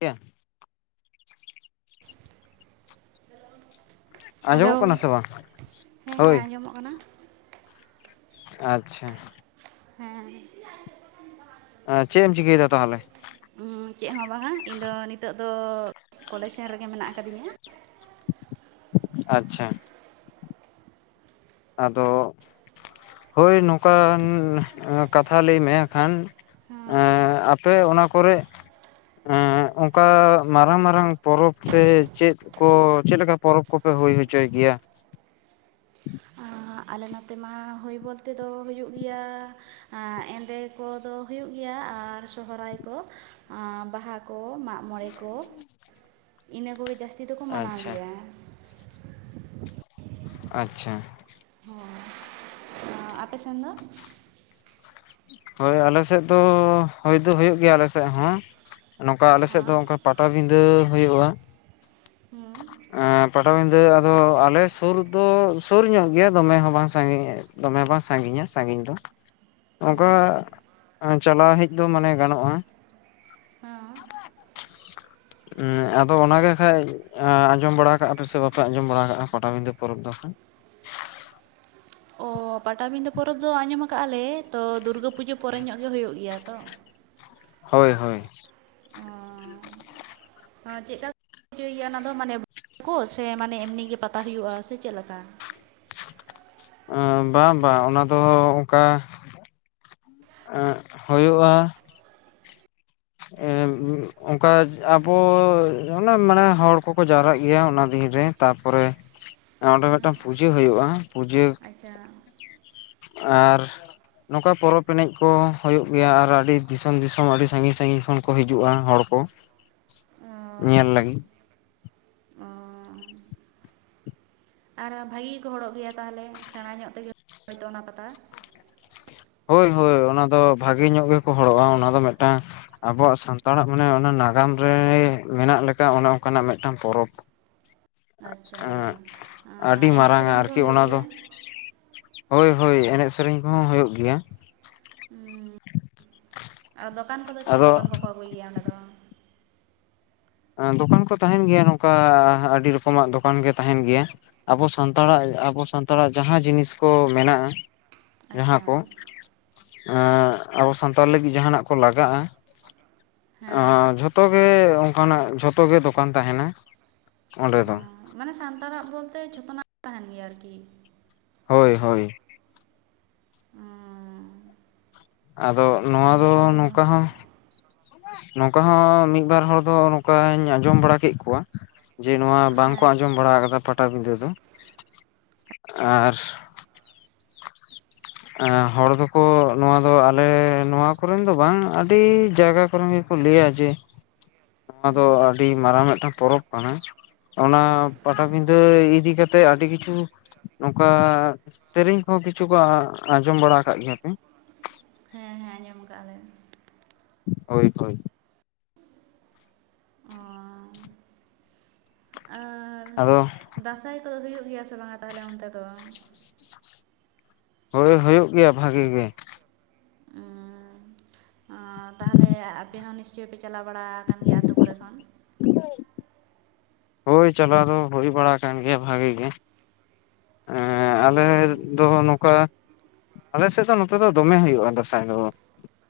ᱮᱭᱟ ᱦᱟᱞᱳ ᱟᱸᱡᱚᱢᱚᱜ ᱠᱟᱱᱟ ᱥᱮ ᱵᱟᱝ? ᱦᱮᱸ ᱦᱮᱸ ᱦᱳᱭ ᱟᱸᱡᱚᱢᱚᱜ ᱠᱟᱱᱟ᱾ ᱟᱪᱪᱷᱟ ᱦᱮᱸ ᱪᱮᱫ ᱮᱢ ᱪᱤᱠᱟᱹᱭᱮᱫᱟ ᱛᱟᱦᱞᱮ? ᱪᱮᱫ ᱦᱚᱸ ᱵᱟᱝᱟ, ᱤᱧ ᱫᱚ ᱱᱤᱛᱚᱜ ᱫᱚ ᱠᱚᱞᱮᱡᱽ ᱥᱮᱱ ᱨᱮᱜᱮ ᱢᱮᱱᱟᱜ ᱠᱟᱫᱤᱧᱟ᱾ ᱟᱪᱪᱷᱟ ᱟᱫᱚ ᱦᱳᱭ ᱱᱚᱝᱠᱟᱱ ᱠᱟᱛᱷᱟ ᱞᱟᱹᱭ ᱢᱮ ᱠᱷᱟᱱ ᱮᱸ ᱟᱯᱮ ᱚᱱᱟ ᱠᱚᱨᱮ ᱮᱸ ᱚᱝᱠᱟ ᱢᱟᱨᱟᱝ ᱢᱟᱨᱟᱝ ᱯᱚᱨᱚᱵᱽ ᱥᱮ ᱪᱮᱫ ᱠᱚ ᱪᱮᱫ ᱞᱮᱠᱟ ᱯᱚᱨᱚᱵᱽ ᱠᱚᱯᱮ ᱦᱩᱭ ᱦᱚᱪᱚᱭ ᱜᱮᱭᱟ? ᱟᱞᱮ ᱱᱚᱛᱮ ᱢᱟ ᱦᱩᱭ ᱵᱚᱞᱛᱮ ᱫᱚ ᱦᱩᱭᱩᱜ ᱜᱮᱭᱟ ᱮᱸᱫᱮ᱾ ᱠᱚ ᱫᱚ ᱦᱩᱭᱩᱜ ᱜᱮᱭᱟ ᱟᱨ ᱥᱦᱨᱟᱭ ᱠᱚ ᱵᱟᱦᱟ ᱠᱚ ᱢᱟᱜᱽ ᱢᱚᱬᱮ ᱠᱚ ᱤᱱᱟᱹ ᱠᱚᱜᱮ ᱡᱟᱹᱥᱛᱤ ᱫᱚᱠᱚ ᱢᱟᱱᱟᱣ ᱟᱪᱪᱷᱟ ᱜᱮᱭᱟ᱾ ᱟᱪᱪᱷᱟ ᱦᱚᱸ ᱟᱯᱮ ᱥᱮᱱ ᱫᱚ? ᱦᱚᱭ ᱟᱞᱮ ᱥᱮᱫ ᱫᱚ ᱦᱳᱭ ᱫᱚ ᱦᱳᱭᱳᱜ ᱜᱮᱭᱟ ᱟᱞᱮ ᱥᱮᱫ ᱦᱚᱸ᱾ ᱱᱚᱝᱠᱟ ᱟᱞᱮ ᱥᱮᱫ ᱫᱚ ᱚᱱᱠᱟ ᱯᱟᱴᱟᱵᱤᱸᱫᱟᱹ ᱦᱳᱭᱳᱜ-ᱟ᱾ ᱦᱮᱸ ᱮᱸ ᱯᱟᱴᱟᱵᱤᱫᱟᱹ ᱟᱫᱚ ᱟᱞᱮ ᱥᱩᱨ ᱫᱚ ᱥᱩᱨ ᱧᱚᱜ ᱜᱮᱭᱟ ᱫᱚᱢᱮ ᱦᱚᱸ ᱵᱟᱝ ᱥᱟᱺᱜᱤᱧ ᱾ ᱫᱚᱢᱮ ᱵᱟᱝ ᱥᱟᱺᱜᱤᱧᱟ ᱥᱟᱺᱜᱤᱧ ᱫᱚ ᱾ ᱚᱝᱠᱟ ᱪᱟᱞᱟᱣ ᱦᱮᱡ ᱫᱚ ᱢᱟᱱᱮ ᱜᱟᱱᱚᱜᱼᱟ ᱾ ᱦᱚᱸ ᱮᱸᱜ ᱟᱫᱚ ᱚᱱᱟ ᱜᱮ ᱠᱷᱟᱡ ᱟᱸᱡᱚᱢ ᱵᱟᱲᱟ ᱠᱟᱜᱼᱟ ᱯᱮ ᱥᱮ ᱵᱟᱯᱮ ᱟᱸᱡᱚᱢ ᱵᱟᱲᱟ ᱠᱟᱜᱼᱟ, ᱯᱟᱴᱟᱵᱤᱸᱫᱟᱹ ᱯᱚᱨᱚᱵᱽ ᱫᱚ ᱦᱟᱸᱜ? ᱚ ᱯᱟᱴᱟᱵᱤᱸᱫᱷᱟᱹ ᱯᱚᱨᱚᱵᱽ ᱫᱚ ᱟᱸᱡᱚᱢ ᱟᱠᱟᱜ ᱟᱞᱮ ᱛᱚ ᱫᱩᱨᱜᱟᱹ ᱯᱩᱡᱟᱹ ᱯᱚᱨᱮ ᱧᱚᱜ ᱜᱮ ᱦᱩᱭᱩᱜ ᱜᱮᱭᱟ ᱛᱚ ᱾ ᱦᱳᱭ ᱦᱳᱭ ᱾ ᱪᱮᱫ ᱠᱟ ᱪᱳᱭ ᱜᱮᱭᱟ ᱚᱱᱟ ᱫᱚ ᱢᱟᱱᱮ, [inaudible] ᱠᱚ ᱥᱮ ᱢᱟᱱᱮ ᱮᱢᱱᱤ ᱜᱮ ᱯᱟᱛᱟ ᱦᱩᱭᱩᱜᱼᱟ ᱥᱮ ᱪᱮᱫ ᱞᱮᱠᱟ? ᱵᱟᱝ ᱵᱟᱝ ᱚᱱᱟ ᱫᱚ ᱚᱝᱠᱟ ᱮᱸᱜ ᱦᱳᱭᱳᱜᱼᱟ ᱾ ᱮ ᱚᱱᱠᱟ ᱟᱵᱚ ᱚᱱᱮ ᱢᱟᱱᱮ ᱦᱚᱲ ᱠᱚᱠᱚ ᱡᱟᱣᱨᱟᱜ ᱜᱮᱭᱟ ᱚᱱᱟ ᱫᱤᱱᱨᱮ ᱛᱟᱨᱯᱚᱨᱮ ᱚᱸᱰᱮ ᱢᱤᱫᱴᱟᱝ ᱯᱩᱡᱟᱹ ᱦᱳᱭᱳᱜ-ᱟ ᱯᱩᱡᱟᱹ ᱟᱪᱪᱷᱟ ᱾ ᱟᱨ ᱱᱚᱝᱠᱟ ᱯᱚᱨᱚᱵᱽ ᱮᱱᱮᱡ ᱠᱚ ᱦᱩᱭᱩᱜ ᱜᱮᱭᱟ, ᱟᱨ ᱟᱰᱤ ᱫᱤᱥᱚᱢ ᱫᱤᱥᱚᱢ ᱟᱰᱤ ᱥᱟᱺᱜᱤᱧ ᱥᱟᱺᱜᱤᱧ ᱠᱷᱚᱱ ᱠᱚ ᱦᱤᱡᱩᱜᱼᱟ ᱦᱚᱲ ᱠᱚ ᱾ [unintelligible] ᱚᱻ, ᱟᱨᱚ ᱵᱷᱟᱜᱤ ᱜᱮᱠᱚ ᱦᱚᱲᱚᱜ ᱜᱮᱭᱟ ᱛᱟᱦᱚᱞᱮ, ᱥᱮᱬᱟ ᱧᱚᱜ ᱛᱮᱜᱮ ᱦᱳᱭᱛᱚ ᱚᱱᱟ ᱯᱟᱛᱟ ᱾ ᱦᱳᱭ ᱦᱳᱭ ᱚᱱᱟ ᱫᱚ ᱵᱷᱟᱜᱮ ᱧᱚᱜ ᱜᱮᱠᱚ ᱦᱚᱲᱚᱜᱼᱟ, ᱚᱱᱟ ᱫᱚ ᱢᱤᱫᱴᱟᱝ ᱟᱵᱚᱣᱟᱜ ᱥᱟᱱ ᱛᱟᱲᱟᱜ ᱢᱟᱱᱮ ᱚᱱᱟ ᱱᱟᱜᱟᱢ ᱨᱮ ᱢᱮᱱᱟᱜ ᱞᱮᱠᱟ ᱚᱱᱮ ᱚᱝᱠᱟᱱᱟᱜ ᱢᱤᱫᱴᱟᱝ ᱯᱚᱨᱚᱵᱽ ᱾ ᱟᱪᱪᱷᱟ ᱮᱸᱜ ᱟᱹᱰᱤ ᱮᱱᱮᱡ ᱢᱟᱨᱟᱝᱼᱟ ᱥᱮᱨᱮᱧ ᱠᱚ ᱟᱨᱠᱤ ᱦᱩᱭᱩᱜ ᱚᱱᱟ ᱫᱚ ᱜᱮᱭᱟ ᱾ ᱦᱳᱭ ᱦᱳᱭ ᱮᱱᱮᱡ ᱥᱮᱨᱮᱧ ᱠᱚᱸᱦᱚᱸ ᱦᱳᱭᱳᱜ ᱜᱮᱭᱟ ᱾ ᱦᱩᱸᱻ ᱟᱨ ᱫᱚᱠᱟᱱ ᱠᱚᱫᱚ ᱪᱮᱜ ᱟᱫᱚ ᱫᱚᱠᱟᱱ ᱠᱚᱠᱚ ᱟᱜᱩᱭ ᱜᱮᱭᱟ ᱚᱸᱰᱮ ᱫᱚ? ᱫᱚᱠᱟᱱ ᱠᱚ ᱛᱟᱦᱮᱸᱱ ᱜᱮᱭᱟ ᱱᱚᱝᱠᱟ ᱟᱰᱤ ᱨᱚᱠᱚᱢᱟᱜ ᱫᱚᱠᱟᱱ ᱜᱮ ᱛᱟᱦᱮᱸᱱ ᱜᱮᱭᱟ ᱾ ᱟᱵᱚ ᱥᱟᱱᱛᱟᱲᱟᱜ ᱟᱵᱚ ᱥᱟᱱᱛᱟᱲᱟᱜ ᱡᱟᱸᱦᱟᱸ ᱡᱤᱱᱤᱥ ᱠᱚ ᱢᱮᱱᱟᱜᱼᱟ ᱾ ᱡᱟᱸᱦᱟᱸ ᱟᱪᱪᱷᱟ ᱠᱚ, ᱟᱵᱚ ᱥᱟᱱᱛᱟᱲ ᱞᱟᱹᱜᱤᱫ ᱡᱟᱸᱦᱟᱸᱱᱟᱜ ᱠᱚ ᱞᱟᱜᱟᱜᱼᱟ ᱦᱮᱸ ᱾ ᱡᱷᱚᱛᱚ ᱜᱮ ᱚᱝᱠᱟᱱᱟᱜ ᱡᱷᱚᱛᱚ ᱜᱮ ᱫᱚᱠᱟᱱ ᱛᱟᱦᱮᱸᱱᱟ ᱾ ᱚᱸᱰᱮ ᱫᱚ ᱢᱟᱱᱮ ᱥᱟᱱᱛᱟᱲᱟᱜ ᱵᱚᱞᱛᱮ ᱡᱷᱚᱛᱚᱱᱟᱜ ᱛᱟᱦᱮᱸᱱ ᱜᱮᱭᱟ ᱟᱨᱠᱤ ᱾ ᱦᱳᱭ ᱦᱳᱭ ᱾ ᱩᱸᱻ ᱟᱫᱚ ᱱᱚᱣᱟ ᱫᱚ ᱱᱚᱝᱠᱟ ᱦᱚᱸ ᱱᱚᱝᱠᱟ ᱦᱚᱸ ᱢᱤᱫ ᱵᱟᱨ ᱦᱚᱲ ᱫᱚ ᱱᱚᱝᱠᱟᱧ ᱟᱸᱡᱚᱢ ᱵᱟᱲᱟ ᱠᱮᱜ ᱠᱚᱣᱟ ᱡᱮ ᱱᱚᱣᱟ ᱵᱟᱝᱠᱚ ᱦᱮᱸ ᱟᱸᱡᱚᱢ ᱵᱟᱲᱟ ᱠᱟᱫᱟ ᱯᱟᱴᱟᱵᱤᱸᱫᱟᱹ ᱫᱚ ᱾ ᱟᱨ ᱦᱚᱲ ᱫᱚᱠᱚ ᱱᱚᱣᱟ ᱫᱚ ᱟᱞᱮ ᱱᱚᱣᱟ ᱠᱚᱨᱮᱱ ᱫᱚ ᱵᱟᱝ ᱟᱰᱤ ᱡᱟᱭᱜᱟ ᱠᱚᱨᱮᱱ ᱜᱮ ᱠᱚ ᱞᱟᱹᱭᱟ ᱡᱮ ᱱᱚᱣᱟ ᱫᱚ ᱟᱹᱰᱤ ᱢᱟᱨᱟᱝ ᱢᱤᱫᱴᱟᱝ ᱯᱚᱨᱚᱵᱽ ᱠᱟᱱᱟ ᱾ ᱚᱱᱟ ᱦᱮᱸ ᱯᱟᱴᱟᱵᱤᱸᱫᱽᱟᱹ ᱤᱫᱤ ᱠᱟᱛᱮᱫ ᱟᱰᱤ ᱠᱤᱪᱷᱩ ᱱᱚᱝᱠᱟ ᱛᱮᱹᱨᱮᱹᱧ ᱠᱚᱸᱦᱚᱸ ᱠᱤᱪᱷᱩ ᱠᱚ ᱟᱸᱡᱚᱢ ᱵᱟᱲᱟ ᱠᱟᱜ ᱜᱮᱭᱟᱯᱮ? ᱦᱮᱸ ᱦᱮᱸ ᱾ ᱡᱚᱢ ᱠᱟᱜᱼᱟᱞᱮ ᱾ ᱦᱳᱭ ᱦᱳᱭ ᱾ ᱚ ᱟᱫᱚ ᱫᱟᱸᱥᱟᱸᱭ ᱠᱚᱫᱚ ᱦᱩᱭᱩᱜ ᱜᱮᱭᱟ ᱥᱮ ᱵᱟᱝᱟ ᱛᱟᱦᱞᱮ ᱚᱱᱛᱮ ᱫᱚ? ᱦᱳᱭ ᱦᱳᱭᱳᱜ ᱜᱮᱭᱟ ᱵᱷᱟᱜᱤ ᱜᱮ ᱾ ᱩᱸ ᱚ ᱛᱟᱦᱚᱞᱮ ᱟᱯᱮ ᱦᱚᱸ ᱱᱤᱥᱪᱚᱭ ᱯᱮ ᱪᱟᱞᱟᱣ ᱵᱟᱲᱟᱠᱟᱱ ᱜᱮᱭᱟ ᱟᱛᱳ ᱠᱚᱨᱮ ᱠᱷᱚᱱ? ᱦ [unintelligible] ᱦᱳᱭ ᱪᱟᱞᱟᱣ ᱫᱚ ᱦᱩᱭ ᱵᱟᱲᱟ ᱟᱠᱟᱱ ᱜᱮᱭᱟ ᱵᱷᱟᱜᱤ ᱜᱮ ᱮᱸᱜ ᱚ ᱟᱞᱮ ᱫᱚ ᱱᱚᱠᱟ ᱟᱞᱮ ᱥᱮᱫ ᱫᱚ ᱱᱚᱛᱮ ᱫᱚ ᱫᱚᱢᱮ ᱦᱩᱭᱩᱜᱼᱟ ᱫᱟᱸᱥᱟᱭ ᱫᱚ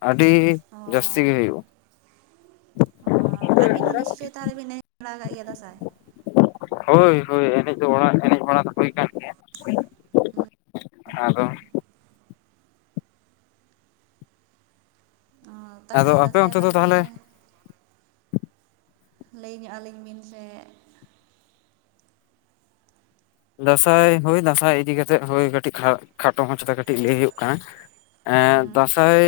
ᱟᱰᱤ ᱚ ᱡᱟᱥᱛᱤ ᱜᱮ ᱦᱩᱭᱩᱜᱼᱟ ᱚ ᱟᱵᱤᱱ ᱦᱚᱸ ᱱᱤᱥᱪᱚᱭ ᱛᱟᱦᱞᱮ ᱵᱤᱱ ᱮᱱᱮᱡ ᱵᱟᱲᱟ ᱟᱠᱟᱫ ᱜᱮᱭᱟ ᱫᱟᱸᱟᱸᱟᱭ ᱦᱳᱭ ᱦᱳᱭ ᱮᱱᱮᱡ ᱫᱚ ᱚᱲᱟ ᱮᱱᱮᱡ ᱵᱟᱲᱟ ᱫᱚ ᱦᱩᱭ ᱠᱟᱱ ᱜᱮᱭᱟ ᱟᱫᱚ ᱚ ᱛᱟᱦᱚᱞᱮ ᱟᱫᱚ ᱟᱯᱮ ᱫᱟᱸᱥᱟᱭ ᱚᱱᱛᱮ ᱫᱚ ᱵᱟᱨᱮᱛᱮ ᱛᱟᱦᱚᱞᱮ ᱞᱟᱹᱭ ᱧᱚᱜ ᱟᱹᱞᱤᱧ ᱵᱤᱱ ᱥᱮ ᱫᱟᱸᱥᱟᱭ ᱦᱳᱭ ᱫᱟᱸᱥᱟᱭ ᱤᱫᱤ ᱠᱟᱛᱮᱫ ᱦᱳᱭ ᱠᱟᱹᱴᱤᱡ ᱠᱷᱟ ᱠᱷᱟᱴᱚ ᱢᱟᱪᱟᱛᱮ ᱠᱟᱹᱴᱤᱡ ᱞᱟᱹᱭ ᱦᱩᱭᱩᱜ ᱠᱟᱱᱟ ᱮ ᱦᱩᱸ ᱫᱟᱸᱥᱟᱭ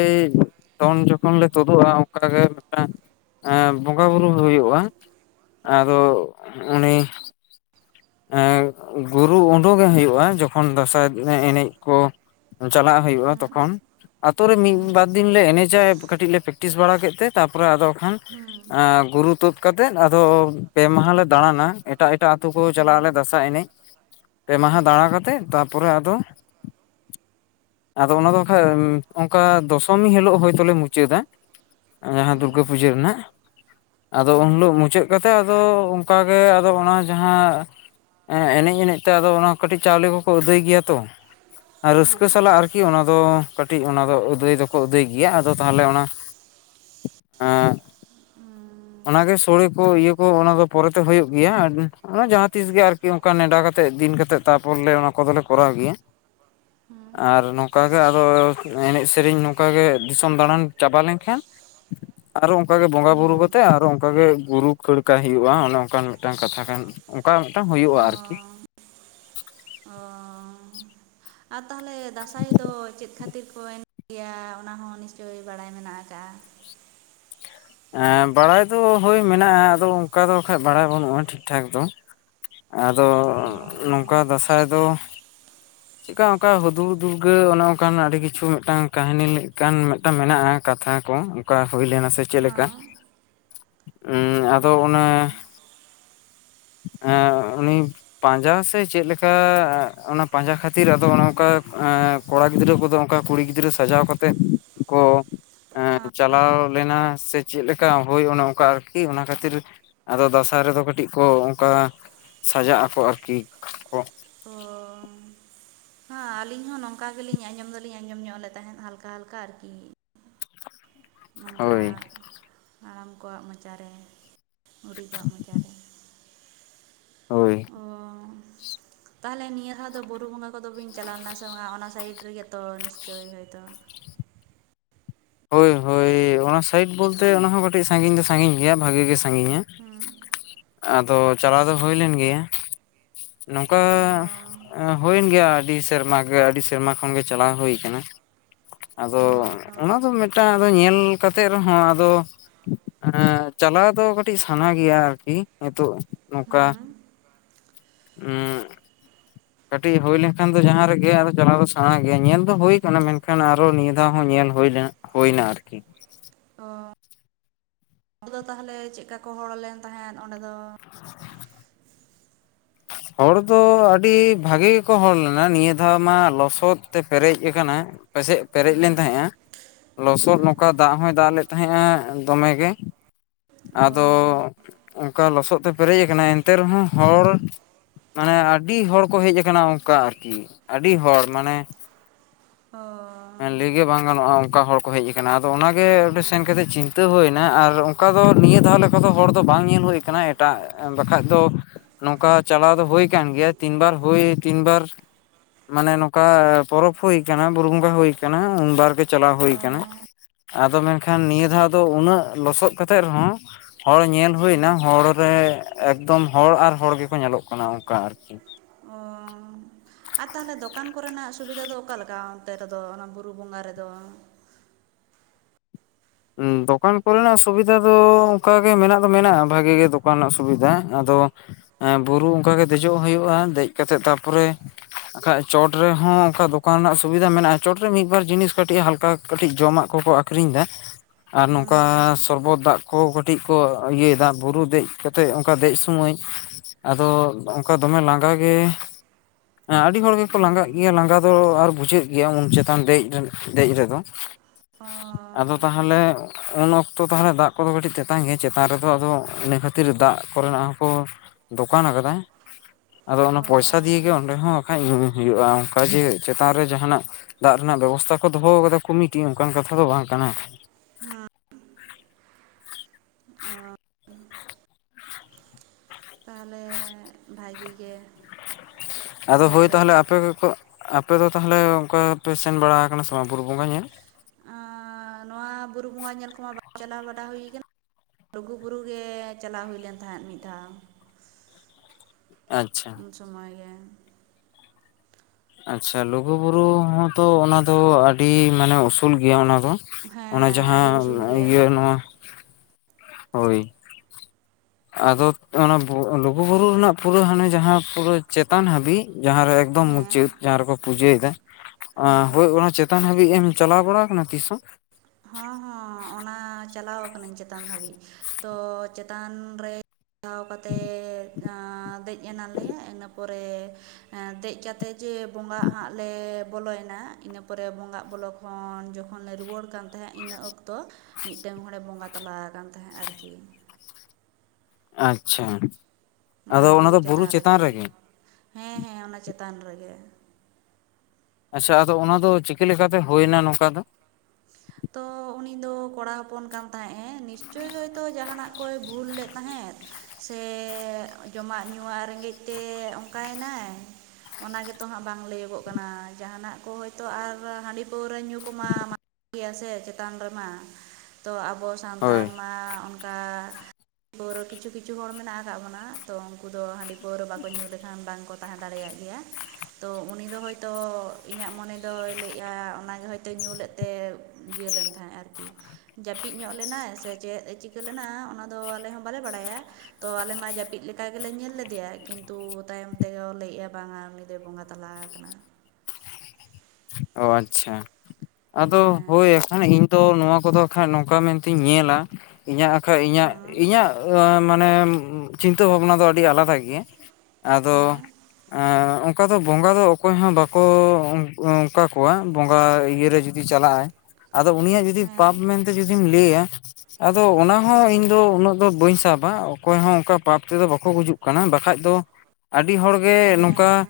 ᱫᱚᱱ ᱡᱚᱠᱷᱚᱱ ᱞᱮ ᱛᱩᱫᱩᱜᱼᱟ ᱚᱱᱠᱟᱜᱮ ᱢᱤᱫᱴᱟᱝ ᱵᱚᱸᱜᱟ ᱵᱩᱨᱩ ᱦᱩᱭᱩᱜᱼᱟ ᱟᱫᱚ ᱩᱱᱤ ᱮᱸ ᱜᱩᱨᱩ ᱩᱰᱩᱠᱮ ᱦᱩᱭᱩᱜᱼᱟ ᱡᱚᱠᱷᱚᱱ ᱫᱟᱸᱥᱟᱭ ᱮᱱᱮᱡ ᱠᱚ ᱪᱟᱞᱟᱜ ᱦᱩᱭᱩᱜᱼᱟ ᱦᱩᱸ ᱛᱚᱠᱷᱚᱱ ᱟᱛᱩ ᱨᱮ ᱢᱤᱫ ᱦᱩᱸ ᱵᱟᱨ ᱫᱤᱱ ᱞᱮ ᱮᱱᱮᱡᱟ ᱠᱟᱴᱤᱡ ᱞᱮ ᱯᱮᱠᱴᱤᱥ ᱵᱟᱲᱟ ᱠᱮᱫ ᱛᱮ ᱛᱟᱯᱚᱨᱮ ᱟᱫᱚ ᱠᱷᱟᱱ ᱦᱩᱸ ᱜᱩᱨᱩ ᱛᱩᱫ ᱠᱟᱛᱮᱜ ᱟᱫᱚ ᱯᱮ ᱢᱟᱦᱟ ᱞᱮ ᱫᱟᱬᱟᱱᱟ ᱮᱴᱟᱜ ᱮᱴᱟᱜ ᱟᱛᱩ ᱠᱚ ᱪᱟᱞᱟᱜ ᱦᱩᱸ ᱟᱞᱮ ᱫᱟᱸᱥᱟᱭ ᱮᱱᱮᱡ ᱯᱮ ᱦᱩᱸ ᱢᱟᱦᱟ ᱫᱟᱬᱟ ᱠᱟᱛᱮ ᱛᱟᱯᱚᱨᱮ ᱟᱫᱚ ᱟᱫᱚ ᱚᱱᱟ ᱫᱚ ᱠᱷᱟᱡ ᱚᱱᱠᱟ ᱫᱚᱥᱚᱢᱤ ᱦᱤᱞᱳᱜ ᱦᱚᱭᱛᱚᱞᱮ ᱢᱩᱪᱟᱹᱫᱟ ᱡᱟᱦᱟᱸ ᱦᱩᱸ ᱫᱩᱨᱜᱟᱹ ᱯᱩᱡᱟᱹ ᱨᱮᱱᱟᱜ ᱟᱫᱚ ᱦᱩᱸ ᱩᱱᱦᱤᱞᱳᱜ ᱢᱩᱪᱟᱹᱫ ᱠᱟᱛᱮᱜ ᱟᱫᱚ ᱚᱱᱠᱟᱜᱮ ᱟᱫᱚ ᱚᱱᱟ ᱡᱟᱦᱟᱸ ᱮ ᱮᱱᱮᱡ ᱮᱱᱮᱡ ᱛᱮ ᱟᱫᱚ ᱚᱱᱟ ᱠᱟᱹᱴᱤᱡ ᱪᱟᱣᱞᱮ ᱠᱚᱠᱚ ᱟᱹᱫᱟᱹᱭ ᱜᱮᱭᱟ ᱛᱚ ᱦᱩᱸ ᱨᱟᱹᱥᱠᱟᱹ ᱥᱟᱞᱟᱜ ᱟᱨᱠᱤ ᱚᱱᱟ ᱫᱚ ᱠᱟᱹᱴᱤᱡ ᱚᱱᱟ ᱫᱚ ᱟᱹᱫᱟᱹᱭ ᱫᱚᱠᱚ ᱟᱹᱫᱟᱹᱭ ᱜᱮᱭᱟ ᱟᱫᱚ ᱛᱟᱦᱚᱞᱮ ᱚᱱᱟ ᱦᱮᱸ ᱚᱱᱟᱜᱮ ᱥᱚᱲᱮ ᱠᱚ ᱤᱭᱟᱹ ᱠᱚ ᱚᱱᱟ ᱫᱚ ᱯᱚᱨᱮᱛᱮ ᱦᱩᱭᱩᱜ ᱜᱮᱭᱟ ᱡᱟᱦᱟᱸ ᱛᱤᱥ ᱜᱮ ᱟᱨᱠᱤ ᱠᱤ ᱚᱱᱠᱟ ᱱᱮᱰᱟ ᱠᱟᱛᱮᱫ ᱫᱤᱱ ᱠᱟᱛᱮᱫ ᱛᱟᱯᱚᱨ ᱞᱮ ᱚᱱᱟ ᱠᱚᱫᱚᱞᱮ ᱠᱚᱨᱟᱣ ᱜᱮᱭᱟ ᱦᱩᱸ ᱟᱨ ᱱᱚᱝᱠᱟᱜᱮ ᱟᱫᱚ ᱮᱱᱮᱡ ᱥᱮᱨᱮᱧ ᱱᱚᱝᱠᱟᱜᱮ ᱫᱤᱥᱚᱢ ᱫᱟᱬᱟᱱ ᱪᱟᱵᱟ ᱞᱮᱱᱠᱷᱟᱱ [unintelligible] ᱟᱨᱚ ᱚᱱᱠᱟᱜᱮ ᱵᱚᱸᱜᱟ ᱦᱩᱸ ᱵᱩᱨᱩ ᱦᱩᱸ ᱠᱟᱛᱮᱜ ᱟᱨᱚ ᱚᱱᱠᱟᱜᱮ ᱜᱩᱨᱩ ᱠᱷᱟᱹᱲ ᱠᱟᱭ ᱦᱩᱭᱩᱜᱼᱟ ᱚᱱᱮ ᱚᱱᱠᱟᱱ ᱢᱤᱫᱴᱟᱝ ᱠᱟᱛᱷᱟ ᱠᱟᱱ ᱚᱱᱠᱟ ᱢᱤᱫᱴᱟᱝ ᱦᱩᱭᱩᱜᱼᱟ ᱟᱨᱠᱤ ᱚ ᱚ ᱟᱨ ᱛᱟᱦᱚᱞᱮ ᱫᱟᱸᱥᱟᱭ ᱫᱚ ᱪᱮᱫ ᱠᱷᱟᱹᱛᱤᱨ ᱠᱚ ᱮᱱᱮᱡ ᱜᱮᱭᱟ ᱚᱱᱟ ᱦᱚᱸ ᱱᱤᱥᱪᱳᱚᱭ ᱵᱟᱲᱟᱭ ᱢᱮᱱᱟᱜ ᱠᱟᱜ-ᱟ ᱮᱸ ᱵᱟᱲᱟᱭ ᱫᱚ ᱦᱳᱭ ᱢᱮᱱᱟᱜᱼᱟ ᱟᱫᱚ ᱚᱱᱠᱟ ᱫᱚ ᱠᱷᱟᱡ ᱵᱟᱲᱟᱭ ᱵᱟᱹᱱᱩᱜᱼᱟ ᱴᱷᱤᱠ ᱴᱷᱟᱠ ᱫᱚ ᱟᱫᱚ ᱚ ᱱᱚᱝᱠᱟ ᱫᱟᱸᱥᱟᱭ ᱫᱚ ᱪᱮᱫᱠᱟ ᱚᱱᱠᱟ ᱦᱩᱫᱩᱲ ᱫᱩᱨᱜᱟᱹ ᱚᱱᱮ ᱚᱱᱠᱟᱱ ᱟᱹᱰᱤ ᱠᱤᱪᱷᱩ ᱢᱤᱫᱴᱟᱝ ᱠᱟᱹᱦᱱᱤ ᱞᱮᱠᱟᱱ ᱢᱤᱫ ᱴᱟᱝ ᱢᱮᱱᱟᱜᱼᱟ ᱠᱟᱛᱷᱟ ᱠᱚ ᱚᱱᱠᱟ ᱦᱩᱭ ᱞᱮᱱᱟ ᱥᱮ ᱪᱮᱫ ᱦᱮᱸ ᱚ ᱞᱮᱠᱟ ᱚᱸᱟᱫᱚ ᱚᱱᱮ ᱮᱸ ᱩᱱᱤ ᱯᱟᱸᱡᱟ ᱥᱮ ᱪᱮᱫᱮᱠᱟ ᱚᱱᱟ ᱯᱟᱸᱡᱟ ᱠᱷᱟᱹᱛᱤᱨ ᱟᱫᱚ ᱚᱱᱮ ᱚᱱᱠᱟ ᱠᱚᱲᱟ ᱜᱤᱫᱽᱨᱟᱹ ᱠᱚᱫᱚ ᱚᱱᱠᱟ ᱠᱩᱲᱤ ᱜᱤᱫᱽᱨᱟᱹ ᱥᱟᱡᱟᱣ ᱠᱟᱛᱮᱫ ᱠᱚ ᱦᱮᱸ ᱪᱟᱞᱟᱣ ᱞᱮᱱᱟ ᱥᱮ ᱪᱮᱫ ᱞᱮᱠᱟ ᱦᱳᱭ ᱚᱱᱮ ᱚᱱᱠᱟ ᱟᱨᱠᱤ ᱚᱱᱟ ᱠᱷᱟᱹᱛᱤᱨ ᱟᱫᱚ ᱫᱟᱸᱥᱟᱭ ᱨᱮᱫᱚ ᱠᱟᱹᱴᱤᱡ ᱠᱚ ᱚᱱᱠᱟ ᱥᱟᱡᱟᱜ ᱟᱠᱚ ᱟᱨᱠᱤ ᱛᱚ [unintelligible] ᱟᱹᱞᱤᱧ ᱦᱚᱸ ᱱᱚᱝᱠᱟ ᱜᱮᱞᱤᱧ ᱟᱸᱡᱚᱢ ᱫᱚᱞᱤᱧ ᱟᱸᱡᱚᱢ ᱧᱚᱜ ᱞᱮᱜ ᱛᱟᱦᱮᱸᱫ ᱦᱟᱞᱠᱟ ᱦᱟᱞᱠᱟ ᱟᱨᱠᱤ ᱱᱚᱝᱠᱟ ᱦᱳᱭ ᱦᱟᱲᱟᱢ ᱠᱚᱣᱟᱜ ᱢᱚᱪᱟᱨᱮ ᱵᱩᱰᱤ ᱠᱚᱣᱟᱜ ᱢᱚᱪᱟᱨᱮ ᱦᱳᱭ ᱚ ᱛᱟᱦᱚᱞᱮ ᱱᱤᱭᱟᱹ ᱫᱷᱟᱣ ᱫᱚ ᱵᱩᱨᱩ ᱵᱚᱸᱜᱟ ᱠᱚᱫᱚ ᱵᱤᱱ ᱪᱟᱞᱟᱣ ᱞᱮᱱᱟ ᱥᱮ ᱵᱟᱝ ᱚᱱᱟ ᱥᱟᱭᱤᱰ ᱨᱮᱜᱮ ᱛᱚ ᱱᱤᱥᱪᱳᱭ ᱦᱚᱭᱛᱳ ᱦᱳᱭ ᱦᱳᱭ ᱚᱱᱟ ᱥᱟᱭᱤᱰ ᱵᱚᱞᱛᱮ ᱚᱱᱟ ᱦᱚᱸ ᱠᱟᱹᱴᱤᱡ ᱥᱟᱺᱜᱤᱧ ᱫᱚ ᱥᱟᱺᱜᱤᱧ ᱜᱮᱭᱟ ᱵᱷᱟᱹᱜᱤ ᱜᱮ ᱥᱟᱺᱜᱤᱧᱟ ᱦᱩᱸ ᱟᱫᱚ ᱪᱟᱞᱟᱣ ᱫᱚ ᱦᱩᱭ ᱞᱮᱱ ᱜᱮᱭᱟ ᱱᱚᱝᱠᱟ ᱩᱱᱠᱩ ᱦᱩᱭᱮᱱ ᱜᱮᱭᱟ ᱟᱹᱰᱤ ᱥᱮᱨᱢᱟ ᱜᱮ ᱟᱹᱰᱤ ᱥᱮᱨᱢᱟ ᱠᱷᱚᱱ ᱜᱮ ᱪᱟᱞᱟᱣ ᱦᱩᱭ ᱠᱟᱱᱟ ᱟᱫᱚ ᱚᱱᱟ ᱫᱚ ᱢᱤᱫᱴᱟᱱ ᱟᱫᱚ ᱧᱮᱞ ᱠᱟᱛᱮᱫ ᱨᱮᱦᱚᱸ ᱟᱫᱚ ᱮᱸ ᱪᱟᱞᱟᱣ ᱫᱚ ᱠᱟᱹᱴᱤᱡ ᱥᱟᱱᱟ ᱜᱮᱭᱟ ᱟᱨᱠᱤ ᱱᱤᱛᱚᱜ ᱱᱚᱝᱠᱟ ᱦᱩᱸ ᱠᱟᱹᱴᱤᱡ ᱦᱳ ᱞᱮᱱᱠᱷᱟᱱ ᱫᱚ ᱡᱟᱦᱟᱸ ᱨᱮᱜᱮ ᱪᱟᱞᱟᱣ ᱫᱚ ᱥᱮᱬᱟ ᱜᱮᱭᱟ ᱧᱮᱞ ᱫᱚ ᱦᱩᱭ ᱟᱠᱟᱱᱟ ᱢᱮᱱᱠᱷᱟᱱ ᱟᱨᱚ ᱱᱤᱭᱟᱹ ᱫᱷᱟᱣ ᱦᱚᱸ ᱧᱮᱞ ᱦᱩᱭ ᱞᱮᱱᱟ ᱦᱩᱭᱱᱟ ᱟᱨᱠᱤ ᱚ ᱩᱱᱠᱩ ᱫᱚ ᱛᱟᱦᱚᱞᱮ ᱪᱮᱫ ᱞᱮᱠᱟ ᱠᱚ ᱦᱚᱲ ᱞᱮᱱ ᱛᱟᱦᱮᱸᱫ ᱚᱸᱰᱮ ᱫᱚ [unintelligible] ᱦᱚᱲ ᱫᱚ ᱟᱹᱰᱤ ᱵᱷᱟᱜᱮ ᱜᱮᱠᱚ ᱦᱚᱲ ᱞᱮᱱᱟ ᱱᱤᱭᱟᱹ ᱫᱷᱟᱣ ᱢᱟ ᱞᱚᱥᱚᱫ ᱛᱮ ᱯᱮᱨᱮᱡ ᱟᱠᱟᱱᱟ ᱯᱟᱥᱮᱡ ᱯᱮᱨᱮᱡ ᱞᱮᱱ ᱦᱩᱸ ᱛᱟᱦᱮᱸᱜ-ᱟ ᱞᱚᱥᱚᱫ ᱦᱩᱸ ᱱᱚᱝᱠᱟ ᱫᱟᱜ ᱦᱚᱭ ᱫᱟᱜ ᱞᱮᱫ ᱛᱟᱦᱮᱸᱜ-ᱟ ᱫᱚᱢᱮᱜᱮ ᱚ ᱟᱫᱚ ᱚᱱᱠᱟ ᱞᱚᱥᱚᱫ ᱛᱮ ᱯᱮᱨᱮᱡ ᱟᱠᱟᱱᱟ ᱮᱱᱛᱮ ᱨᱮᱦᱚᱸ ᱦᱚᱲ ᱢᱟᱱᱮ ᱟᱹᱰᱤ ᱦᱚᱲ ᱠᱚ ᱦᱮᱡ ᱟᱠᱟᱱᱟ ᱚᱱᱠᱟ ᱟᱨᱠᱤ ᱟᱹᱰᱤ ᱦᱚᱲ ᱢᱟᱱᱮ ᱚ ᱢᱮᱱ ᱞᱟᱹᱭᱮ ᱵᱟᱝ ᱜᱟᱱᱚᱜ-ᱟ ᱚᱱᱠᱟ ᱦᱚᱲ ᱠᱚ ᱦᱮᱡ ᱟᱠᱟᱱᱟ ᱟᱫᱚ ᱚᱱᱟᱜᱮ ᱚᱸᱰᱮ ᱥᱮᱱ ᱦᱩᱸ ᱠᱟᱛᱮᱫ ᱪᱤᱱᱛᱟᱹ ᱦᱩᱭᱱᱟ ᱟᱨ ᱠᱟ ᱫᱚ ᱱᱤᱭᱟᱹ ᱫᱷᱟᱣ ᱞᱮᱠᱟ ᱫᱚ ᱦᱚᱲ ᱫᱚ ᱵᱟᱝ ᱧᱮᱞ ᱦᱩᱭ ᱟᱠᱟᱱᱟ ᱮᱴᱟᱜ ᱵᱟᱠᱷᱟᱡ ᱫᱚ ᱱᱚᱝᱠᱟ ᱪᱟᱞᱟᱣ ᱫᱚ ᱦᱩᱭ ᱠᱟᱱ ᱜᱮᱭᱟ ᱛᱤᱱᱵᱟᱨ ᱦᱩᱭ ᱛᱤᱱᱵᱟᱨ ᱢᱟᱱᱮ ᱱᱚᱝᱠᱟ ᱯᱚᱨᱚᱵ ᱦᱩᱭ ᱟᱠᱟᱱᱟ ᱵᱩᱨᱩ ᱵᱚᱸᱜᱟ ᱦᱩᱭ ᱟᱠᱟᱱᱟ ᱩᱱᱵᱟᱨ ᱜᱮ ᱪᱟᱞᱟᱣ ᱚ ᱦᱩᱭ ᱟᱠᱟᱱᱟ ᱟᱫᱚ ᱢᱮᱱᱠᱷᱟᱱ ᱱᱤᱭᱟᱹ ᱫᱷᱟᱣ ᱫᱚ ᱩᱱᱟᱹᱜ ᱞᱚᱥᱚᱫ ᱠᱟᱛᱮᱜ ᱨᱮᱦᱚᱸ ᱦᱚᱲ ᱧᱮᱞ ᱦᱩᱸ ᱦᱩᱭᱱᱟ ᱦᱚᱲ ᱨᱮ ᱮᱠᱫᱚᱢ ᱦᱚᱲ ᱟᱨ ᱦᱚᱲ ᱜᱮᱠᱚ ᱧᱮᱞᱚᱜ ᱠᱟᱱᱟ ᱚᱱᱠᱟ ᱟᱨᱠᱤ ᱚ ᱟᱨ ᱛᱟᱦᱚᱞᱮ ᱫᱚᱠᱟᱱ ᱠᱚᱨᱮᱱᱟᱜ ᱥᱩᱵᱤᱫᱟ ᱫᱚ ᱚᱠᱟᱞᱮᱠᱟ ᱚᱱᱛᱮ ᱨᱮᱫᱚ ᱚᱱᱟ ᱵᱩᱨᱩ ᱵᱚᱸᱜᱟ ᱨᱮᱫᱚ ᱦ ᱫᱚᱠᱟᱱ ᱠᱚᱨᱮᱱᱟᱜ ᱥᱩᱵᱤᱫᱟ ᱫᱚ ᱚᱱᱠᱟᱜᱮ ᱢᱮᱱᱟᱜ ᱫᱚ ᱢᱮᱱᱟᱜ-ᱟ ᱵᱷᱟᱜᱤ ᱜᱮ ᱫᱚᱠᱟᱱ ᱨᱮᱱᱟᱜ ᱥᱩᱵᱤᱫᱷᱟ ᱟᱫᱚ ᱵᱩᱨᱩ ᱚᱱᱠᱟ ᱜᱮ ᱫᱮᱡᱚᱜ ᱦᱩᱭᱩᱜ-ᱟ ᱫᱮᱡ ᱠᱟᱛᱮᱜ ᱛᱟᱨᱯᱚᱨᱮ ᱵᱟᱠᱷᱟᱡ ᱪᱚᱴ ᱨᱮᱦᱚᱸ ᱚᱱᱠᱟ ᱫᱚᱠᱟᱱ ᱨᱮᱱᱟᱜ ᱥᱩᱵᱤᱫᱟ ᱢᱮᱱᱟᱜ-ᱟ ᱪᱚᱴᱨᱮ ᱢᱤᱫ ᱵᱟᱨ ᱡᱤᱱᱤᱥ ᱠᱟᱹᱴᱤᱡ ᱦᱟᱞᱠᱟ ᱠᱟᱹᱴᱤᱡ ᱡᱚᱢᱟᱜ ᱠᱚᱠᱚ ᱟᱠᱷᱨᱤᱧ ᱮᱫᱟ ᱟᱨ ᱱᱚᱝᱠᱟ ᱥᱚᱨᱵᱚᱛ ᱫᱟᱜ ᱠᱚ ᱠᱟᱹᱴᱤᱡ ᱠᱚ ᱤᱭᱟᱹᱭᱮᱫᱟ ᱵᱩᱨᱩ ᱫᱮᱡ ᱠᱟᱛᱮᱫ ᱚᱱᱠᱟ ᱫᱮᱡ ᱥᱚᱢᱚᱭ ᱟᱫᱚ ᱚᱱᱠᱟ ᱫᱚᱢᱮ ᱞᱟᱸᱜᱟᱜᱮ ᱮᱸ ᱟᱹᱰᱤ ᱦᱚᱲ ᱜᱮᱠᱚ ᱞᱟᱸᱜᱟᱜ ᱜᱮᱭᱟ ᱞᱟᱸᱜᱟ ᱫᱚ ᱟᱨ ᱵᱩᱡᱷᱟᱹᱜ ᱜᱮᱭᱟ ᱩᱱ ᱪᱮᱛᱟᱱ ᱫᱮᱡ ᱨᱮᱱᱟᱜ ᱫᱮᱡ ᱨᱮᱫᱚ ᱚ ᱟᱫᱚ ᱛᱟᱦᱚᱞᱮ ᱩᱱ ᱚᱠᱛᱚ ᱛᱟᱦᱚᱞᱮ ᱫᱟᱜ ᱠᱚᱫᱚ ᱠᱟᱹᱴᱤᱡ ᱛᱮᱛᱟᱝ ᱜᱮᱭᱟ ᱪᱮᱛᱟᱱ ᱨᱮᱫᱚ ᱟᱫᱚ ᱤᱱᱟᱹ ᱠᱷᱟᱹᱛᱤᱨ ᱫᱟᱜ ᱠᱚᱨᱮᱱᱟᱜ ᱦᱚᱸ ᱠᱚ ᱫᱚᱠᱟᱱ ᱟᱠᱟᱫᱟ ᱟᱫᱚ ᱚᱱᱟ ᱯᱚᱭᱥᱟ ᱫᱤᱭᱮ ᱜᱮ ᱚᱸᱰᱮ ᱦᱚᱸ ᱵᱟᱠᱷᱟᱡ ᱧᱩᱭ ᱦᱩᱭᱩᱜ-ᱟ ᱚᱱᱠᱟ ᱡᱮ ᱪᱮᱛᱟᱱ ᱨᱮ ᱡᱟᱦᱟᱱᱟᱜ ᱫᱟᱜ ᱨᱮᱱᱟᱜ ᱵᱮᱵᱚᱥᱛᱷᱟ ᱠᱚ ᱫᱚᱦᱚ ᱟᱠᱟᱫᱟ ᱠᱚᱢᱤᱴᱤ ᱚᱱᱠᱟᱱ ᱠᱟᱛᱷᱟ ᱫᱚ ᱵᱟᱝ ᱠᱟᱱᱟ ᱛᱟᱦᱚᱞᱮ ᱵᱷᱟᱹᱜᱤ ᱜᱮ ᱟᱫᱚ ᱦᱳᱭ ᱡᱟᱭᱦᱳᱠ ᱛᱟᱦᱚᱞᱮ ᱟᱯᱮ ᱜᱮᱠᱚ ᱟᱯᱮ ᱫᱚ ᱛᱟᱦᱚᱞᱮ ᱚᱱᱠᱟ ᱯᱮ ᱥᱮᱱ ᱵᱟᱲᱟ ᱟᱠᱟᱱᱟ ᱥᱮ ᱵᱩᱨᱩ ᱵᱚᱸᱜᱟ ᱧᱮᱞ ᱱᱚᱣᱟ ᱵᱩᱨᱩ ᱵᱚᱸᱜᱟ ᱧᱮᱞ ᱠᱚᱢᱟ ᱵᱟᱝ ᱪᱟᱞᱟᱣ ᱵᱟᱰᱟ ᱦᱩᱭ ᱟᱠᱟᱱᱟ ᱞᱩᱜᱩ ᱵᱩᱨᱩ ᱜᱮ ᱪᱟᱞᱟᱣ ᱦᱩᱭ ᱞᱮᱱ ᱛᱟᱦᱮᱸᱫ ᱢᱤᱫ ᱫᱷᱟᱣ ᱟᱪᱪᱷᱟ ᱩᱱ ᱥᱚᱢᱚᱭ ᱜᱮ ᱟᱪᱪᱷᱟ ᱞᱩᱜᱩ ᱵᱩᱨᱩ ᱦᱚᱸᱛᱚ ᱚᱱᱟ ᱫᱚ ᱟᱹᱰᱤ ᱢᱟᱱᱮ ᱩᱥᱩᱞ ᱜᱮᱭᱟ ᱚᱱᱟ ᱫᱚ ᱚᱱᱟ ᱦᱮᱸ ᱟᱹᱰᱤ ᱡᱟᱦᱟᱸ ᱩᱥᱩᱞ ᱜᱮᱭᱟ ᱤᱭᱟᱹ ᱱᱚᱣᱟ ᱦᱳᱭ ᱟᱫᱚ ᱚᱱᱟ ᱞᱩᱜᱩ ᱵᱩᱨᱩ ᱨᱮᱱᱟᱜ ᱯᱩᱨᱟᱹ ᱦᱟᱱᱮ ᱡᱟᱦᱟᱸ ᱯᱩᱨᱟᱹ ᱪᱮᱛᱟᱱ ᱦᱟᱹᱵᱤᱡ ᱡᱟᱦᱟᱸ ᱨᱮ ᱮᱠᱫᱚᱢ ᱦᱮᱸ ᱢᱩᱪᱟᱹᱫ ᱡᱟᱦᱟᱸ ᱨᱮᱠᱚ ᱯᱩᱡᱟᱹᱭᱮᱫᱟ ᱦᱮᱸ ᱦᱳ ᱚᱱᱟ ᱪᱮᱛᱟᱱ ᱦᱟᱹᱵᱤᱡ ᱮᱢ ᱪᱟᱞᱟᱣ ᱵᱟᱲᱟ ᱟᱠᱟᱱᱟ ᱛᱤᱥ ᱦ ᱦᱚᱸ ᱦᱚᱸ ᱚᱱᱟ ᱪᱟᱞᱟᱣ ᱟᱠᱟᱱᱟᱹᱧ ᱪᱮᱛᱟᱱ ᱫᱷᱟᱹᱵᱤᱡ ᱛᱚ ᱪᱮᱛᱟᱱ ᱨᱮ ᱫᱷᱟᱣ ᱠᱟᱛᱮ ᱫᱮᱡ ᱮᱱᱟᱞᱮ ᱤᱱᱟᱹ ᱯᱚᱨᱮ ᱫᱮᱡ ᱠᱟᱛᱮ ᱡᱮ ᱵᱚᱸᱜᱟᱜ ᱦᱟᱸᱜ ᱞᱮ ᱵᱚᱞᱚᱭᱮᱱᱟ ᱤᱱᱟᱹ ᱯᱚᱨᱮ ᱵᱚᱸᱜᱟᱜ ᱵᱚᱞᱚ ᱠᱷᱚᱱ ᱡᱚᱠᱷᱚᱱ ᱞᱮ ᱨᱩᱭᱟᱹᱲ ᱠᱟᱱ ᱛᱟᱦᱮᱸᱜ ᱤᱱᱟᱹ ᱚᱠᱛᱚ ᱢᱤᱫᱴᱮᱱ ᱦᱚᱲᱮ ᱵᱚᱸᱜᱟ ᱛᱟᱞᱟ ᱟᱠᱟᱱ ᱛᱟᱦᱮᱸᱜ ᱟᱨᱠᱤ ᱟᱪᱪᱷᱟ ᱟᱫᱚ ᱚᱱᱟᱫᱚ ᱵᱩᱨᱩ ᱪᱮᱛᱟᱱ ᱨᱮᱜᱮ ᱦᱮᱸ ᱦᱮᱸ ᱚᱱᱟ ᱪᱮᱛᱟᱱ ᱨᱮᱜᱮ ᱟᱪᱷᱟ ᱟᱫᱚ ᱚᱱᱟ ᱫᱚ ᱪᱤᱠᱟᱹ ᱞᱮᱠᱟᱛᱮ ᱦᱩᱭᱱᱟ ᱱᱚᱝᱠᱟ ᱫᱚ [inaudible] ᱛᱚ ᱩᱱᱤ ᱫᱚ ᱠᱚᱲᱟ ᱦᱚᱯᱚᱱ ᱠᱟᱱ ᱛᱟᱦᱮᱸᱜ ᱮ ᱱᱤᱥᱪᱚᱭ ᱦᱚᱭᱛᱚ ᱡᱟᱦᱟᱱᱟᱜ ᱠᱚᱭ ᱵᱷᱩᱞ ᱞᱮᱫ ᱛᱟᱦᱮᱸᱫ ᱥᱮ ᱡᱚᱢᱟᱜ ᱧᱩᱣᱟᱜ ᱨᱮᱸᱜᱮᱡ ᱛᱮ ᱚᱱᱠᱟᱭ ᱮᱱᱟᱭ ᱚᱱᱟ ᱜᱮᱛᱚ ᱦᱟᱸᱜ ᱵᱟᱝ ᱞᱟᱹᱭᱟᱹᱜᱚᱜ ᱠᱟᱱᱟ ᱡᱟᱦᱟᱱᱟᱜ ᱠᱚ ᱦᱳᱭᱛᱳ ᱟᱨ ᱦᱟᱺᱰᱤ- ᱯᱟᱹᱣᱨᱟᱹ ᱧᱩ ᱠᱚᱢᱟ ᱜᱮᱭᱟ ᱥᱮ ᱪᱮᱛᱟᱱ ᱨᱮᱢᱟ ᱛᱚ ᱟᱵᱚ ᱥᱟᱱᱛᱟᱲ ᱦᱳᱭ ᱢᱟ ᱚᱱᱠᱟ ᱯᱟᱹᱣᱨᱟᱹ ᱠᱤᱪᱷᱩ -ᱠᱤᱪᱦᱩ ᱦᱚᱲ ᱢᱮᱱᱟᱜ ᱠᱟᱜ ᱵᱚᱱᱟ ᱛᱚ ᱩᱱᱠᱩ ᱫᱚ ᱦᱟᱺᱰᱤ ᱯᱟᱹᱣᱨᱟᱹ ᱵᱟᱠᱚ ᱧᱩ ᱞᱮᱠᱷᱟᱱ ᱵᱟᱝ ᱠᱚ ᱛᱟᱦᱮᱸ ᱫᱟᱲᱮᱭᱟᱜ ᱜᱮᱭᱟ ᱛᱚ ᱩᱱᱤ ᱫᱚ ᱦᱳᱭᱛᱳ ᱤᱧᱟᱹᱜ ᱢᱚᱱᱮ ᱫᱚᱭ ᱞᱟᱹᱭᱮᱜᱼᱟ ᱚᱱᱟᱜᱮ ᱦᱳᱭᱛᱳ ᱧᱩ ᱞᱮᱫ ᱛᱮ ᱤᱭᱟᱹ ᱞᱮᱱ ᱛᱟᱦᱮᱸᱜ ᱟᱨᱠᱤ ᱡᱟᱹᱯᱤᱫ ᱧᱚᱜ ᱞᱮᱱᱟᱭ ᱥᱮ ᱪᱮᱫ ᱪᱤᱠᱟᱹ ᱞᱮᱱᱟᱭ ᱚᱱᱟᱫᱚ ᱟᱞᱮ ᱦᱚᱸ ᱵᱟᱞᱮ ᱵᱟᱲᱟᱭᱟ ᱾ ᱛᱚ ᱟᱞᱮ ᱢᱟ ᱡᱟᱹᱯᱤᱫ ᱞᱮᱠᱟ ᱜᱮᱞᱮ ᱧᱮᱞ ᱞᱮᱫᱮᱭᱟ ᱠᱤᱱᱛᱩ ᱛᱟᱭᱚᱢ ᱛᱮᱜ ᱞᱟᱹᱭᱮᱼᱟ ᱵᱟᱝᱟ ᱩᱱᱤ ᱫᱚᱭ ᱵᱚᱸᱜᱟ ᱛᱟᱞᱟ ᱟᱠᱟᱱᱟ ᱚ ᱟᱪᱪᱷᱟ ᱟᱫᱚ ᱦᱮᱸ ᱦᱳᱭ ᱮᱠᱷᱟᱱ ᱤᱧ ᱫᱚ ᱱᱚᱣᱟ ᱠᱚᱫᱚ ᱵᱟᱠᱷᱟ ᱱᱚᱝᱠᱟ ᱢᱮᱱᱛᱤᱧ ᱧᱮᱞᱟ ᱤᱧᱟᱹᱜ ᱟᱸᱠᱷᱟ ᱤᱧᱟᱹᱜ ᱦᱮᱸ -ᱤᱧᱟ. ᱜ ᱢᱟᱱᱮ ᱪᱤᱱᱛᱟᱹ ᱵᱷᱟᱵᱽᱱᱟ ᱫᱚ ᱟᱹᱰᱤ ᱟᱞᱟᱫᱟ ᱜᱮᱭᱟ ᱟᱫᱚ ᱦᱮᱸ ᱟᱨ ᱚᱱᱠᱟ ᱫᱚ ᱵᱚᱸᱜᱟ ᱫᱚ ᱚᱠᱚᱭ ᱦᱚᱸ ᱵᱟᱠᱚ ᱚᱱᱠᱟ ᱠᱚᱣᱟ ᱵᱚᱸᱜᱟ ᱤᱭᱟᱹᱨᱮ ᱡᱩᱫᱤ ᱪᱟᱞᱟᱜ ᱟᱭ ᱟᱫᱚ ᱩᱱᱤᱭᱟᱜ ᱡᱩᱫᱤ ᱦᱮᱸ ᱯᱟᱯ ᱢᱮᱱᱛᱮ ᱡᱩᱫᱤᱢ ᱞᱟᱹᱭᱟ ᱟᱫᱚ ᱚᱱᱟ ᱦᱚᱸ ᱤᱧ ᱫᱚ ᱩᱱᱟᱹᱜ ᱫᱚ ᱵᱟᱹᱧ ᱥᱟᱵ ᱚᱠᱚᱭ ᱦᱚᱸ ᱚᱱᱠᱟ ᱯᱟᱯ ᱛᱮᱫᱚ ᱵᱟᱠᱚ ᱜᱩᱡᱩᱜ ᱠᱟᱱᱟ ᱵᱟᱠᱷᱟᱡ ᱫᱚ ᱟᱹᱰᱤ ᱦᱚᱲ ᱜᱮ ᱱᱚᱝᱠᱟ ᱦᱮᱸ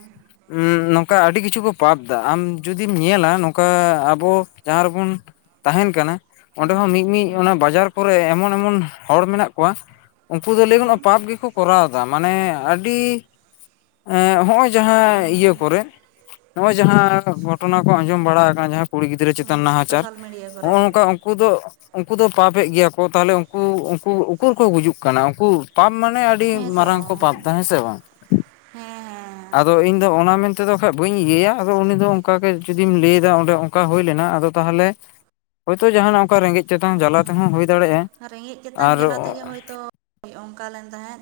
ᱱᱚᱝᱠᱟ ᱟᱹᱰᱤ ᱠᱤᱪᱷᱩ ᱠᱚ ᱯᱟᱯ ᱟ ᱟᱢ ᱡᱩᱫᱤᱢ ᱧᱮᱞᱟ ᱱᱚᱝᱠᱟ ᱟᱵᱚ ᱡᱟᱦᱟᱸ ᱨᱮᱵᱚᱱ ᱛᱟᱦᱮᱱ ᱠᱟᱱᱟ ᱚᱸᱰᱮ ᱦᱮᱸ ᱦᱚᱸ ᱢᱤᱫ ᱦᱮᱸ ᱢᱤᱫ ᱦᱮᱸ ᱚᱱᱟ ᱵᱟᱡᱟᱨ ᱯᱚᱨᱮ ᱮᱢᱚᱱᱼᱮᱢᱚᱱ ᱦᱚᱲ ᱢᱮᱱᱟᱜ ᱠᱚᱣᱟ ᱩᱱᱠᱩ ᱫᱚ ᱞᱟᱹᱭ ᱦᱮᱸ ᱜᱟᱱᱚᱜᱼᱟ ᱯᱟᱯ ᱜᱮᱠᱚ ᱠᱚᱨᱟᱣ ᱢᱟᱱᱮ ᱟᱹᱰᱤ ᱮᱸ ᱱᱚᱦᱚᱸᱭ ᱡᱟᱦᱟᱸ ᱤᱭᱟᱹ ᱯᱚᱨᱮ ᱡᱟᱦᱟᱸ ᱜᱷᱚᱴᱚᱱᱟ ᱠᱚ ᱟᱸᱡᱚᱢ ᱵᱟᱲᱟ ᱟᱠᱟᱱᱟ ᱡᱟᱦᱟᱸ ᱠᱩᱲᱤ ᱜᱤᱫᱽᱨᱟᱹ ᱪᱮᱛᱟᱱ ᱱᱟᱦᱟᱪᱟᱨ ᱥᱳᱥᱟᱞ ᱢᱤᱰᱤᱭᱟ ᱱᱚᱜᱼ ᱠᱚᱨᱮ ᱱᱚᱝᱠᱟ ᱩᱱᱠᱩ ᱫᱚ ᱩᱱᱠᱩ ᱫᱚ ᱯᱟᱯ ᱮᱫ ᱜᱮᱭᱟ ᱠᱚ ᱛᱟᱦᱚᱞᱮ ᱩᱱᱠᱩ -ᱩᱱᱠᱩ ᱩᱠᱩᱨ ᱠᱚ ᱜᱩᱡᱩᱜ ᱠᱟᱱᱟ ᱩᱱᱠᱩ ᱯᱟᱯ ᱢᱟᱱᱮ ᱟᱹᱰᱤ ᱦᱮᱸᱛᱚ ᱢᱟᱨᱟᱝ ᱠᱚ ᱯᱟᱯ ᱫᱟ ᱦᱮᱸ ᱥᱮ ᱵᱟᱝ ᱦᱮᱸ ᱻᱦᱮᱸ ᱟᱫᱚ ᱤᱧ ᱫᱚ ᱚᱱᱟ ᱢᱮᱱᱛᱮᱫᱚ ᱠᱷᱟᱡ ᱵᱟᱹᱧ ᱤᱭᱟᱹᱭᱟ ᱟᱫᱚ ᱩᱱᱤ ᱫᱚ ᱚᱱᱠᱟᱜ ᱜᱮ ᱡᱩᱫᱤᱢ ᱮᱢ ᱞᱟᱹᱭᱮᱫᱟ ᱚᱸᱰᱮ ᱦᱚᱸ ᱚᱱᱠᱟ ᱦᱩᱭ ᱞᱮᱱᱟ ᱟᱫᱚ ᱛᱟᱦᱚᱞᱮ ᱦᱳᱭᱛᱳ ᱡᱟᱦᱟᱱᱟᱜ ᱨᱮᱸᱜᱮᱸᱡ ᱛᱚ ᱪᱮᱛᱟᱝ ᱡᱟᱞᱟ ᱛᱮᱦᱚᱸ ᱦᱩᱭ ᱫᱟᱲᱮᱭᱟᱜᱼᱟ ᱦᱮᱸ ᱨᱮᱸᱜᱮᱡ ᱛᱮᱛᱟᱝ ᱟᱨ ᱡᱟᱞᱟ ᱛᱮᱜᱮ ᱦᱳᱭᱛᱳ ᱚᱱᱠᱟ ᱞᱮᱱ ᱛᱟᱦᱮᱸᱫ